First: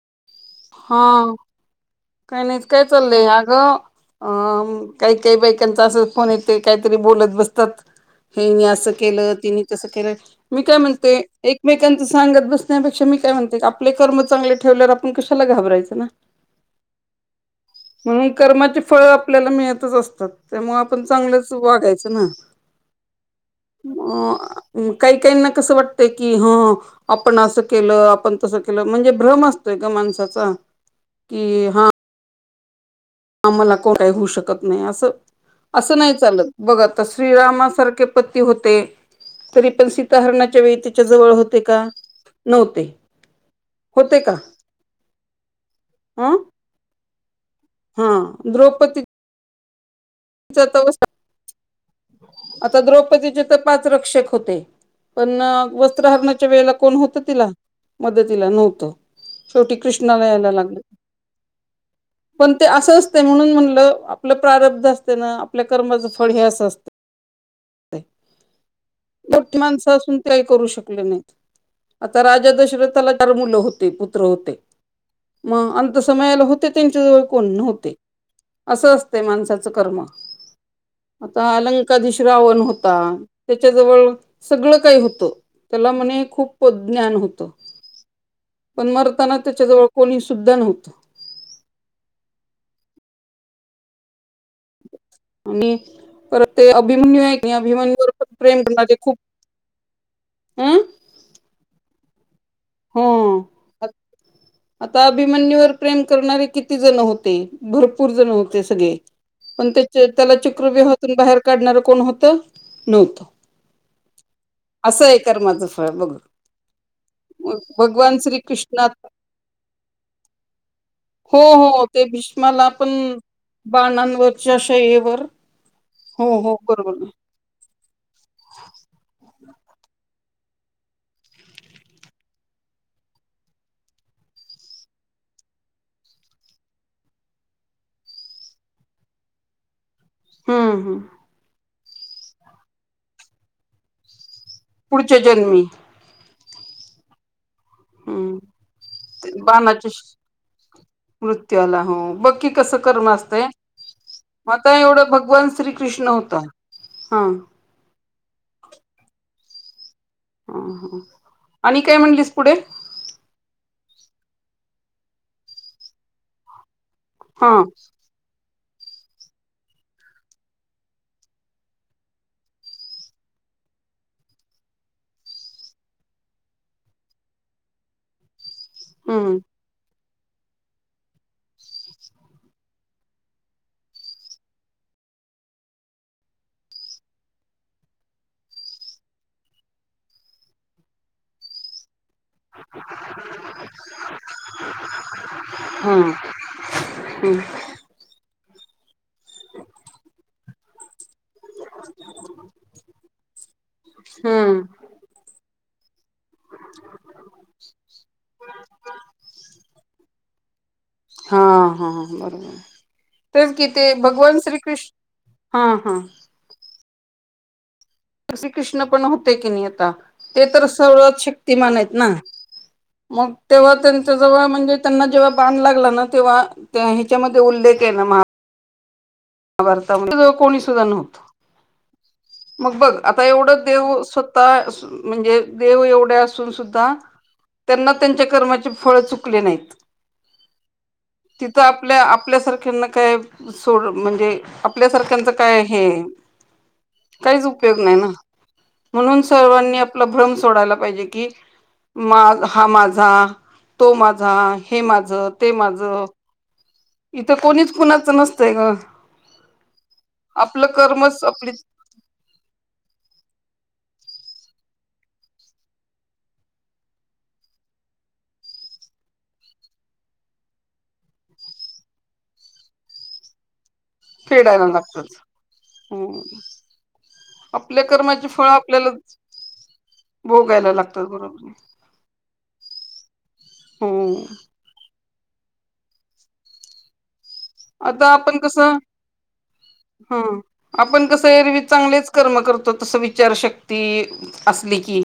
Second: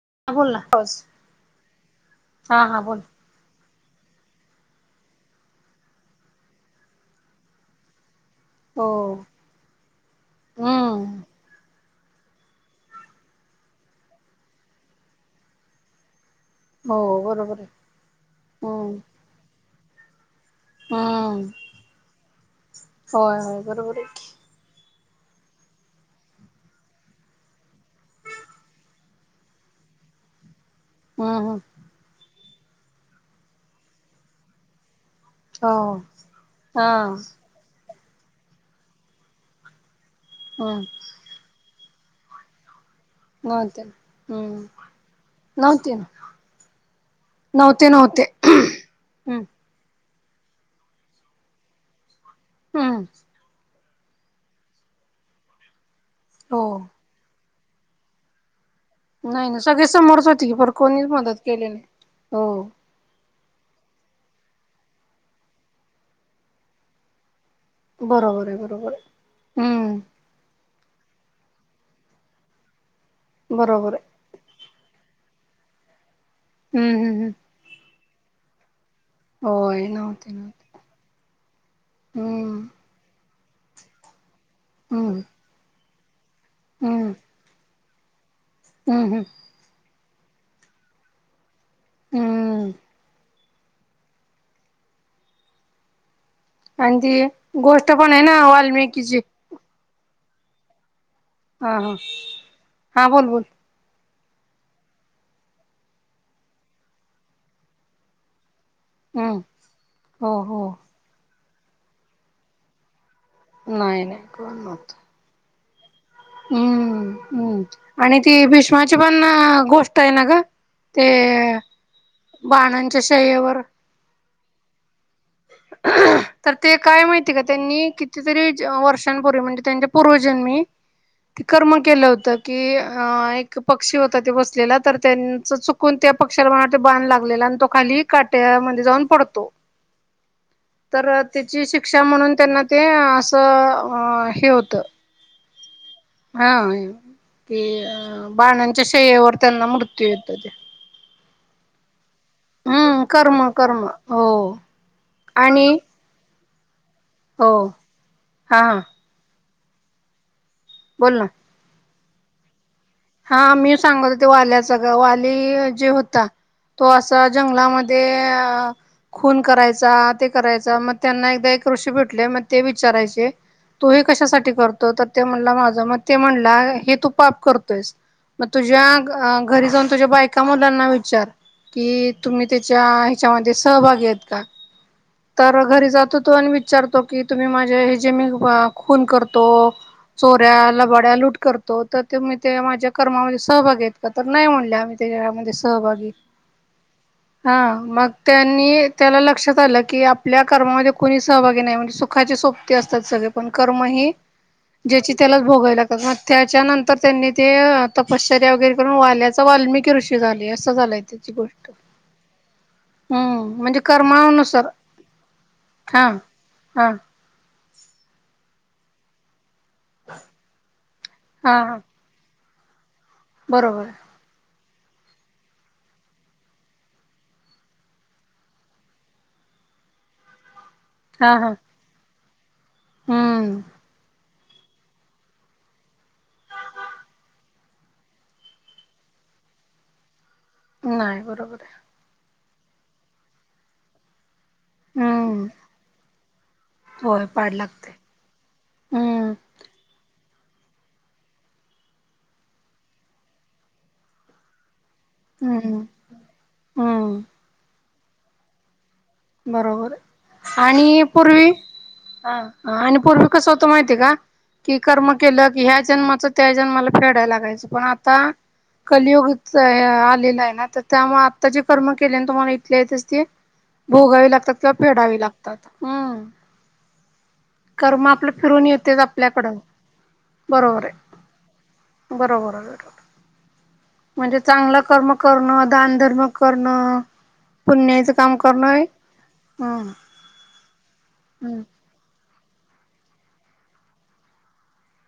[unintelligible] काय नाही काय बोल चाललंय आज अ काही काही बाईकांचा अस फोन येते काहीतरी बोलत बसतात हेनी हो असं केलं तिने तसं केलं मी काय म्हणते हम्म एकमेक सांगत बसण्यापेक्षा मी काय म्हणते आपले कर्म चांगले ठेवल्यावर आपण कशाला घाबरायचं ना हो बरोबर आहे म्हणून कर्माचे हम्म फळ आपल्याला मिळतच असत. त्यामुळं आपण हम्म चांगलंच वागायचं म होय होय बरोबर आहे की आ काही काहीना कस वाटतं की ह आपण असं केलं आपण तसं केलं म्हणजे भ्रम असतोय ग माणसाचा हम्म हम्म की हा आम्हाला कोठही होऊ शकत नाही असं हो असं नाही चालत बघ हा आता श्रीरामासारखे उत्पत्ती होते तरी पण सीता हरणाच्या वेळी हम्म त्याच्या जवळ होते का नव्हते प नवतेन हम्म नवतीन. अं नव्हते हा नव्हते द्रौपदीचा हम्म. [unintelligible] आता हम्म द्रौपदीचे तर पाच रक्षक होते पण वस्त्रहरणाच्या हो वेळेला कोण होत तिला मदतीला नव्हतं. नाही ना शेवटी सगळे कृष्णाला समोरच होते यायला की पर लागले कोणीच मदत केली नाही हो पण ते असंच ते म्हणून म्हणलं आपलं प्रारब्ध असते ना आपल्या कर्माचं फळ हे असं असत. बरोबर आहे बरोबर आहे मोठी माणसं हम्म असून तेही करू शकत नाही आता राजा दशरथाला चार मुलं होते बरोबर आहे पुत्र होते. मग अंत समयाला होते त्यांच्या हम्म जवळ हम्म हम्म कोण नव्हते असं असते माणसा होय ना. आता अलंकाधीश रावण होता त्याच्याजवळ सगळं काही हम्म होतं त्याला म्हणे खूप हम्म ज्ञान होत. पण हम्म हम्म मरताना त्याच्याजवळ कोणी सुुद्धा नव्हतं हम्म. आणि परत ते आणि अभिमन्यू ती आहे क नाही गोष्ट अभिमन्यूवर आहे पण ना प्रेम करणार ते खूप वाल्मिकीची [unintelligible] हा हा हो हा बोल बोल. आता अभिमन्यवर प्रेम करणारे किती जण होते भरपूर जण हो सगळे हम्म पण त्या हो त्याला हो चक्र बहतून बाहेर काढणारं कोण होतं नव्हतं. नाही नाही कोण नव्हतं. असं आहे कर्माचं फळ बघ हम्म हम्म भगवान आणि ती श्रीकृष्णात भीष्माची पण गोष्ट आहे ना ग ते हो हो ते भीष्माला पण बाणांच्या शय्येवर बाणांवरच्याशयेवर तर ते काय माहिती आहे का त्यांनी कितीतरी वर्षांपूर्वी म्हणजे त्यांच्या पूर्वजन्मी ते कर्म केलं होत की एक पक्षी होता ते बसलेला तर त्यांच चुकून पक्षाला मला बांध लागलेला आणि तो खाली काट्यामध्ये जाऊन पडतो ह तर त्याची शिक्षा म्हणून त्यांना ते असं अ पुढचे जन्मी हा की अ हम्म बाणांच्या शयवर त्यांना मृत्यू येत ते मृत्यू आला हो बकी कसं हम्म कर्म असत कर्म हो आता एवढं भगवान आणि श्रीकृष्ण नव्हता हो हा ह ह बोल ना आणि काय म्हणलीस पुढे हा मी सांगत होते वाल्याचा वाली जे होता तो असा हा जंगलामध्ये अ खून करायचा ते करायचा मग त्यांना एकदा एक ऋषी भेटले मग ते विचारायचे तू हे कशासाठी करतो तर ते म्हणला माझ मग ते म्हणला हे तू पाप करतो तेच मग हम्म तुझ्या घरी जाऊन तुझ्या बाईक का मुलांना विचार कि तुम्ही त्याच्या ह्याच्यामध्ये सहभागि आहेत का तर घरी जातो तो आणि विचारतो की तुम्ही माझे हे जे मी खून करतो चोऱ्याला लबाड्या लूट करतो तर ते ते माझ्या कर्मामध्ये सहभागी आहेत का तर नाही म्हणले आम्ही त्याच्यामध्ये सहभागी हम्म हम्म हा मग त्यांनी त्याला लक्षात आलं की आपल्या कर्मामध्ये कोणीच सहभागी नाही म्हणजे सुखाचे सोबती असतात सगळे पण कर्म हे हम्म ज्याची त्यालाच भोगाय लागते मग त्याच्या नंतर त्यांनी ते तपश्चर्या वगैरे करून वाल्याचा वाल्मिकी ऋषी झाले अस झालंय त्याची हा गोष्ट हा बरोबर तेच हम्म कि म्हणजे ते भगवान करमावानुसार श्रीकृष्ण हा हा ह श्रीकृष्ण पण होते की नाही आता ते तर [unintelligible] हा शक्तिमान हा आहेत ना मग तेव्हा बरोबर त्यांच्या जवळ म्हणजे त्यांना जेव्हा बाण लागला ना तेव्हा ह्याच्यामध्ये उल्लेख आहे ना मा ारता कोणी सुद्धा नव्हत हा हा मग बघ आता हम्म एवढं देव स्वतः म्हणजे देव एवढे असून सुद्धा त्यांना त्यांच्या कर्माचे फळ चुकले नाहीत नाही तिथं बरोबर आहे आपल्या आपल्यासारख्यांना काय सोड म्हणजे आपल्यासारख्यांचं हम्म काय आहे होय का पाड उपयोग लागते नाही म्हणून हम्म सर्वांनी आप भ्रम सोडायला पाहिजे की मा हा माझा तो माझा हे माझं ते हम्म माझं हम्म इथं कोणीच खुणाचं नसतंय ग बरोबर आपलं आणि कर्मच पूर्वी आपली ह आणि पूर्वी कसवत माहितीय का कि कर्म केलं की ह्या जन्माच त्या जन्माला फेडायला लागायचं पण आता कलियुगीत आलेला आहे ना तर त्यामुळे आत्ता जे कर्म केले ना तुम्हाला इथले यच ते भोगावे लागतात किंवा फेडावी लागतात हम्म आपल्या कर्म कर्माची आपलं फळ फिरून आपल्याला येतेच आपल्याकडं भोगायला बरोबर आहे लागतात बरोबर बरोबर आहे बरोबर हम्म म्हणजे चांगलं कर्म करणं दानधर्म करणं आता पुण्याचं काम आपण कस करणं आहे हम्म ह आपण कसं हम्म एरवीज चांगलेच कर्म करतो तस विचारशक्ती असली की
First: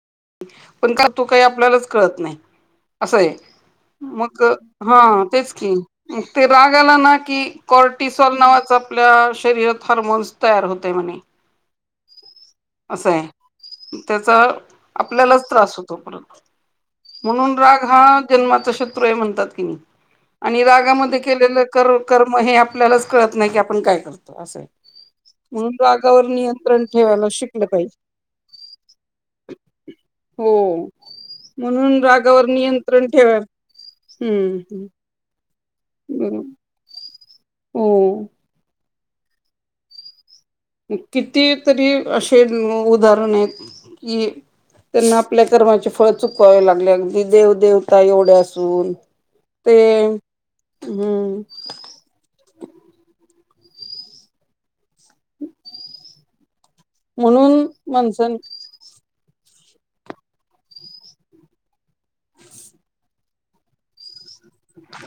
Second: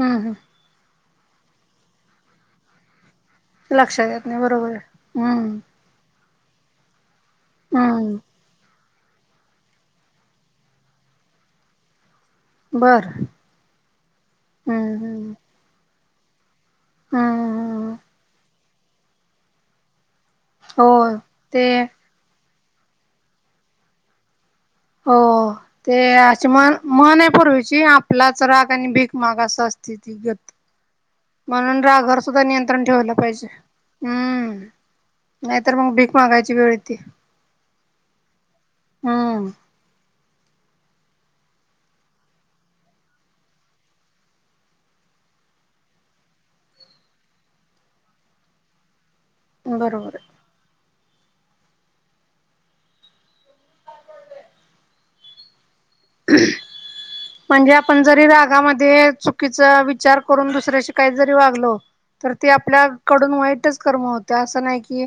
हम् हम् पण का तो काही आपल्यालाच कळत नाही असं आहे लक्षात येत नाही मग बरोबर हा तेच हम्म क ते राग आला ना की हम्म कॉर्टिसॉल नावाचा आपल्या शरीरात हॉर्मोन्स तयार होते म्ह बर असं आहे त्याचा हम्म हम्म आपल्यालाच त्रास होतो परत म्हणून राग हम्म हा जन्माचा शत्रू आहे म्हणतात कि नाही आणि हो रागामध्ये केलेलं ते क कर्म हे आपल्यालाच कळत नाही की आपण काय करतो असं आहे हो म्हणून ते रागावर आशमान नियंत्रण मन ठेवायला आहे शिकलं पूर्वीची पाहिजे. आपलाच राग आणि भीकमाग असा असते ती गत हो म्हणून राघर सुद्धा नियंत्रण ठेवाला पाहिजे हम्म नाही तरर मग भीक बरोबर. मागायची वेळ ते हो हम्म किती तरी असे उदाहरण आहेत कि त्यांना आपल्या कर्माचे फळ चुकवावे लागले अगदी देव देेवता एवढ्या असून ते बरोबर हम्म म्हणून म्हणजे आपण जरी माणसान रागामध्ये चुकीचा विचार करून दुसऱ्याशी काही जरी वागल तर ते आपल्याकडून वाईटच करम होत असं नाही कि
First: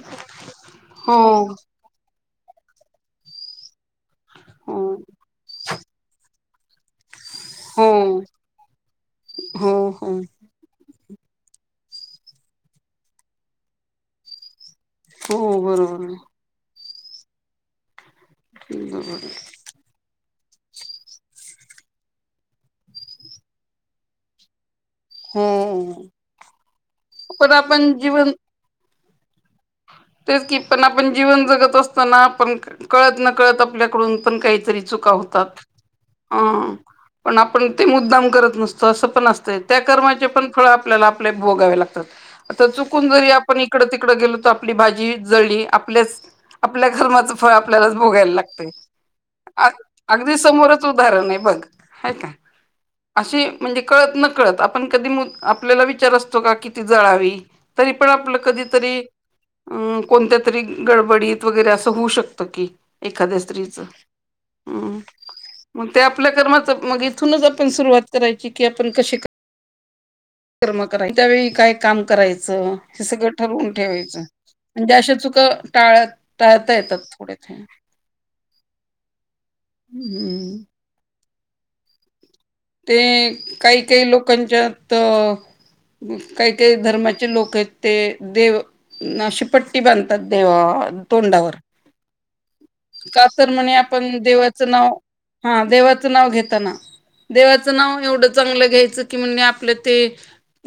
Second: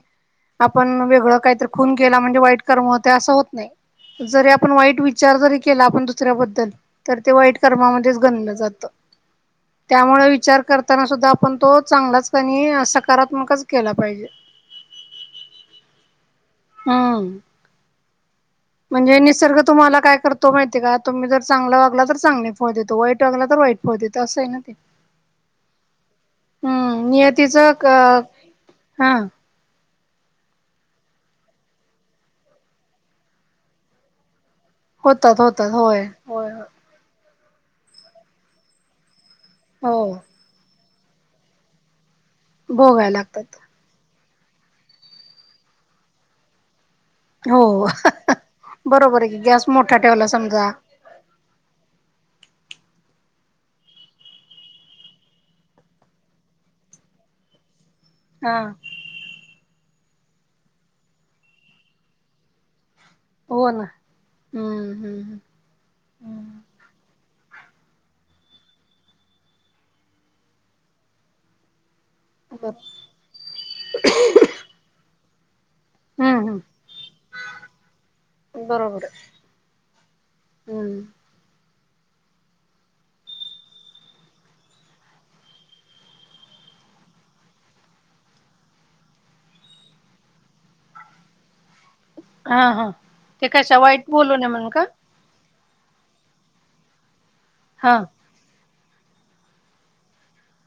आपण हो वेगळं काहीतरी खून केला म्हणजे वाईट कर्म होते असं होत नाही जरी आपण हो वाईट विचार जरी केला आपण दुसऱ्याबद्दल तर ते वाईट हो कर्मामध्येच गणलं जात हो हो त्यामुळे विचार करत ताना सुद्धा आपण तो चांगलाच आणि सकारात्मकच केला पाहिजे हो बरोबर हम्म बरोबर. म्हणजे निसर्ग तुम्हाला काय करत तो माहिती का तुम्ही जर चांगला वागला तर चांगले फळ देतो वाईट वागला तर वाईट फळ देत असं आहे ना ते हम्म हम्म पण नियतीच आपण जीवन हा तेच की पण आपण जीवन जगत असताना आपण कळत न कळत आपल्याकडून पण काही चु होतात होय होय होय. पण आपण ते मुद्दाम करत नसतो असं पण असतं त्या हो कर्माचे पण फळ आपल्याला आपले भोगावे लागतात. आता चुकून भोगायला जरी लागतात आपण इकड तिकडडे गेलो तर आपली भाजी जळ ली, आपल्याच आपल्या कर्माचं फळ हो आपल्यालाच भोगायला लागतय. बरोबर आहे की गॅस अ मोठा ठेवला अगदी समजा समोरच उदाहरण आहे बघ है का. अशी म्हणजे कळत न कळत आपण कधी आपल्याला विचार असतो का किती जळावी? तरी पण आपलं हा कधीतरी अं कोणत्या तरी गडबडीत वगैरे असं होऊ शकतं की एखाद्या हो स्त्रीचं, ना हं हम्म हम्म मग ते आपल्या कर्माचं मग इथूनच आपण सुरुवात करायची की, आपण कशी कर्म करा त्यावेळी काय काम बर करायचं, हे सगळं ठरवून ठेवायचं, म्हणजे अशा चुका टाळत हम्म टाळता हम्म येतात थोड्या थोड हम् ते काही काही लोकांच्यातं मग काही काही धर्माचे लोक आहेत ते देव अन अशी पट्टी बांधतात देवाव तोंडावर हा हा का ते तर म्हणे कशा वाईट आपण बोलू नये देवाचं म्हणून का नाव हा देवाचं नाव घेताना, देवाचं हा नाव एवढं चांगलं घ्यायचं कि म्हणे आपल्या ते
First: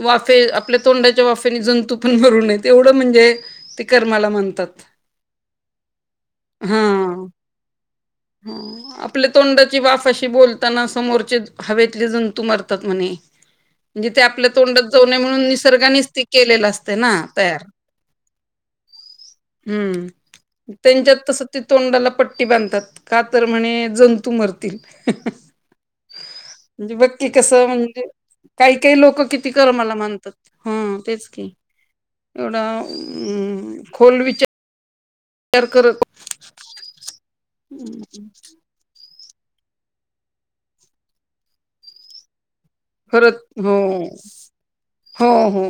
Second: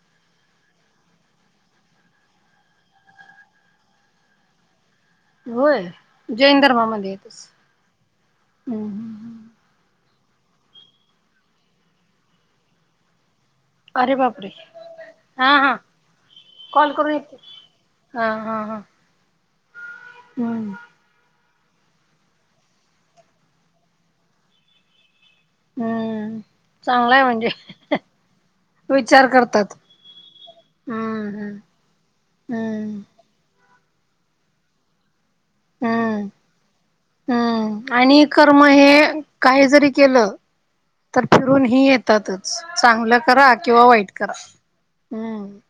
वाफे आपल्या तोंडाच्या वाफेने जंतू पण मरू नये एवढं म्हणजे ते कर्माला म्हणतात होयं जैन धर्मामध्ये येतच हम्म हं आपल्या हम्म तोंडाची वाफ अशी बोलताना समोरचे हवेतले जंतू मारतात म्हणे. म्हणजे अरे ते बापरे आपल्या तोंडात जाऊ नय हा म्हणून हा निसर्गानेच ते केलेलं कॉल असते करून ना येते तयार. हा हा हा. हम्म त्यांच्यात तसं ते तोंडाला पट्टी बांधतात, का तर म्हणे जंतू मरतील. हम्म. म्हणजे बघ कि कसं म्हणजे काही काही लोक विचार किती करतात कर्माला मानतात, हं तेच हम्म की हम्म एवढा हम्म अं खोल विचार करत हम्म हम्म आणि कर्म हे काही जरी केलं, तर फिरून हे येतातंच चांगलं खरत करा हो किंवा वाईट करा हो हम्म हो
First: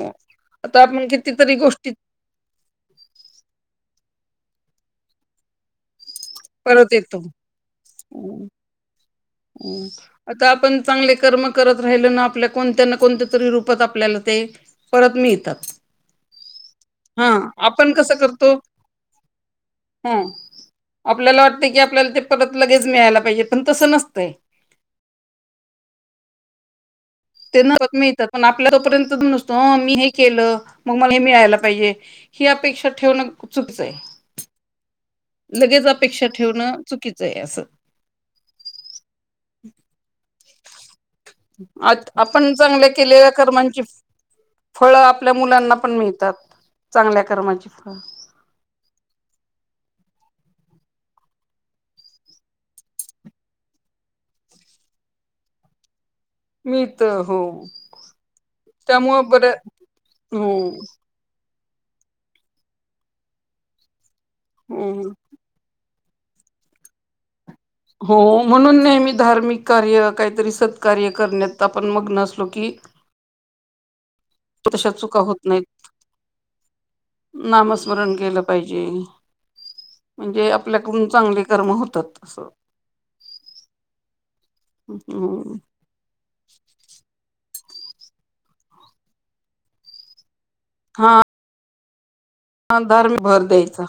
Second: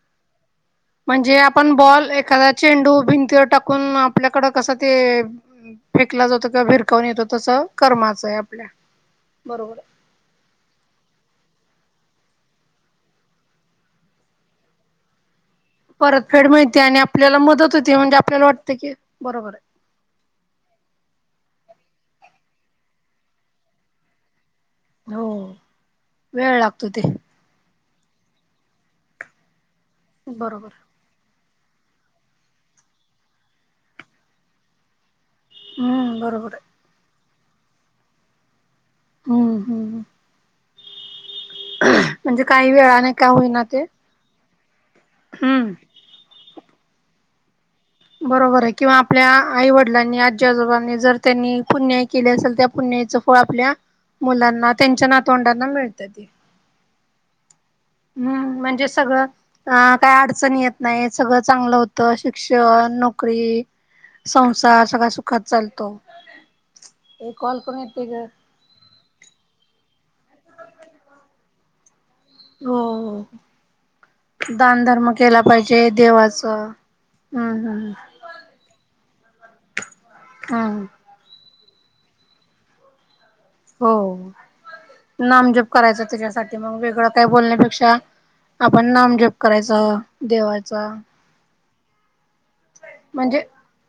आता आपण म्हणजे कितीतरी आपण गोष्टीत बॉल एखादा चेंडू भिंतीवर टाकून आपल्याकडं कसं ते फेकला जातो किंवा भिरकावून येतो तस कर्माचं आहे आपल्या. बरोबर हम् आहे. आता आपण चांगले कर्म करत राहिलं ना आपल्या कोणत्या ना कोणत्या त रूपात आपल्याला ते परत मिळतात. परतफेड माहिती आणि हा आपल्याला मदत आपण होती कसं म्हणजे आपल्याला करतो वाटते की बरोबर आहे. ह आपल्याला वाटतं की, आपल्याला ते परत लगेच मिळायला पाहिजे पण तस नसतंय. हो वेळ लागतो ते [unintelligible] मिळतात पण आपल्यात जो पर्यंतदम नसतो. मी हे केलं बरोबर मग मला हे मिळायला पाहिजे ही अपेक्षा ठेवणं चुकिचं आहे. लगेच हम्म अपेक्षा बरोबर ठेवणं, चुकीचं आहे असं. हम्म हम्म. आत म्हणजे आपण काही चांगल्या वेळाने का केलेल्या होईना कर्मांची ते फ फळ आपल्या हम्म मुलांना पण मिळतात चांगल्या कर्माची फ बरोबर आहे किंवा आपल्या आई वडिलांनी आ आजी आजोबांनी जर त्यांनी पुण्याई केली असेल त्या पुण्याईचं फळ आपल्या मुलांना त्यांच्या नातवंडाना मिळ मी तर हो हम्म म्हणजे सगळं त्यामुळं बर अ काय हो अडचण येत नाही सगळं चांगलं होतं शिक्षण नोकरी संसार हो सगळा सुखात चालतो हे कॉल करून येते हो ग म्हणून नेहमी धार्मिक कार्य काहीतरी सत्कार्य करण्यात आपण मग हो तशा दानधर्म चुका होत केला नाहीत पाहिजे देवाच हम्म हम् नामस्मरण केलं पाहिजे म्हणजे आपल्याकडून चांगली कर्म होतात तसं हो नामजप करायचं त्याच्यासाठी मग वेगळं काय बोलण्यापेक्षा आपण नाम जप करायच देवाचा हा धार्मिक म्हणजे भर द्यायचा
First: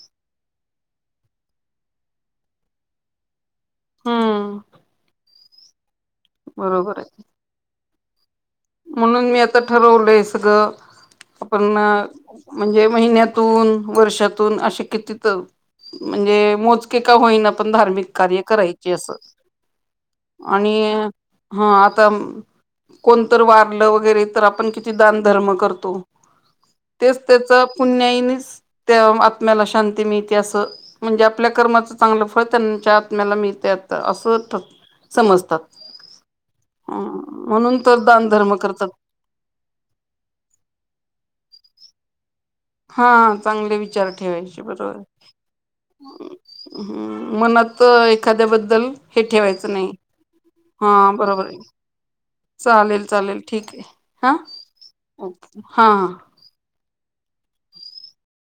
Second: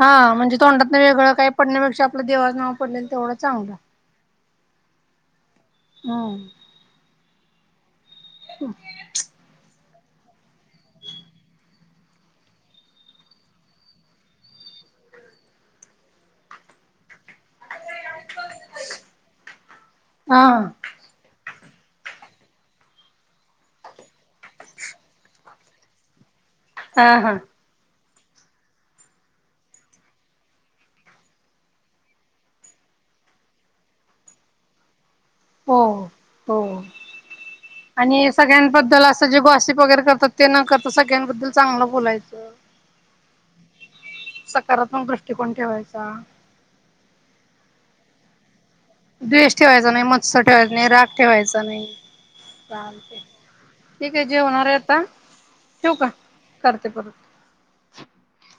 हा म्हणजे तोंडात न वेगळ काही पडण्यापेक्षा आपलं देवां नाव पडलंल तेवढं चांगलं हा हम्म बरोबर आहेच म्हणून मी आता ठरवलंय सगळं आपण म्हणजे महिन्यातून वर्षातून असे किती तर म्हणजे मोजके होईना पण धार्मिक कार्य करायचे अस हा आणि हा आता कोण व वरे आपण कि दधर् करतो हा हा त्या आ्याला शां मि अस म्हणजे आपल्या कर्माच चांगलं फळ त्यांच्या आ हो हो म्हण आणि सगळ्यांबद्दल असं जे गॉशीप वगैरे करतात ते न करत सगळ्यांबद्दल चांगलं बोलायचं. हा चांगले विचार ठेवायचे बरोबर सकारात्मक दृष्टिकोन ठेवायचा हम् मनात एखाद्या बद्दल द्वेष ठेवायचा नाही, मत्स्य ठेवायचा नाही, हा राग बरोबर आहे ठेवायचा नाही, चालेल चालते चालेल ठीक आहे हा जेवणार आता ओके हा ठेवू हा काय. करते परत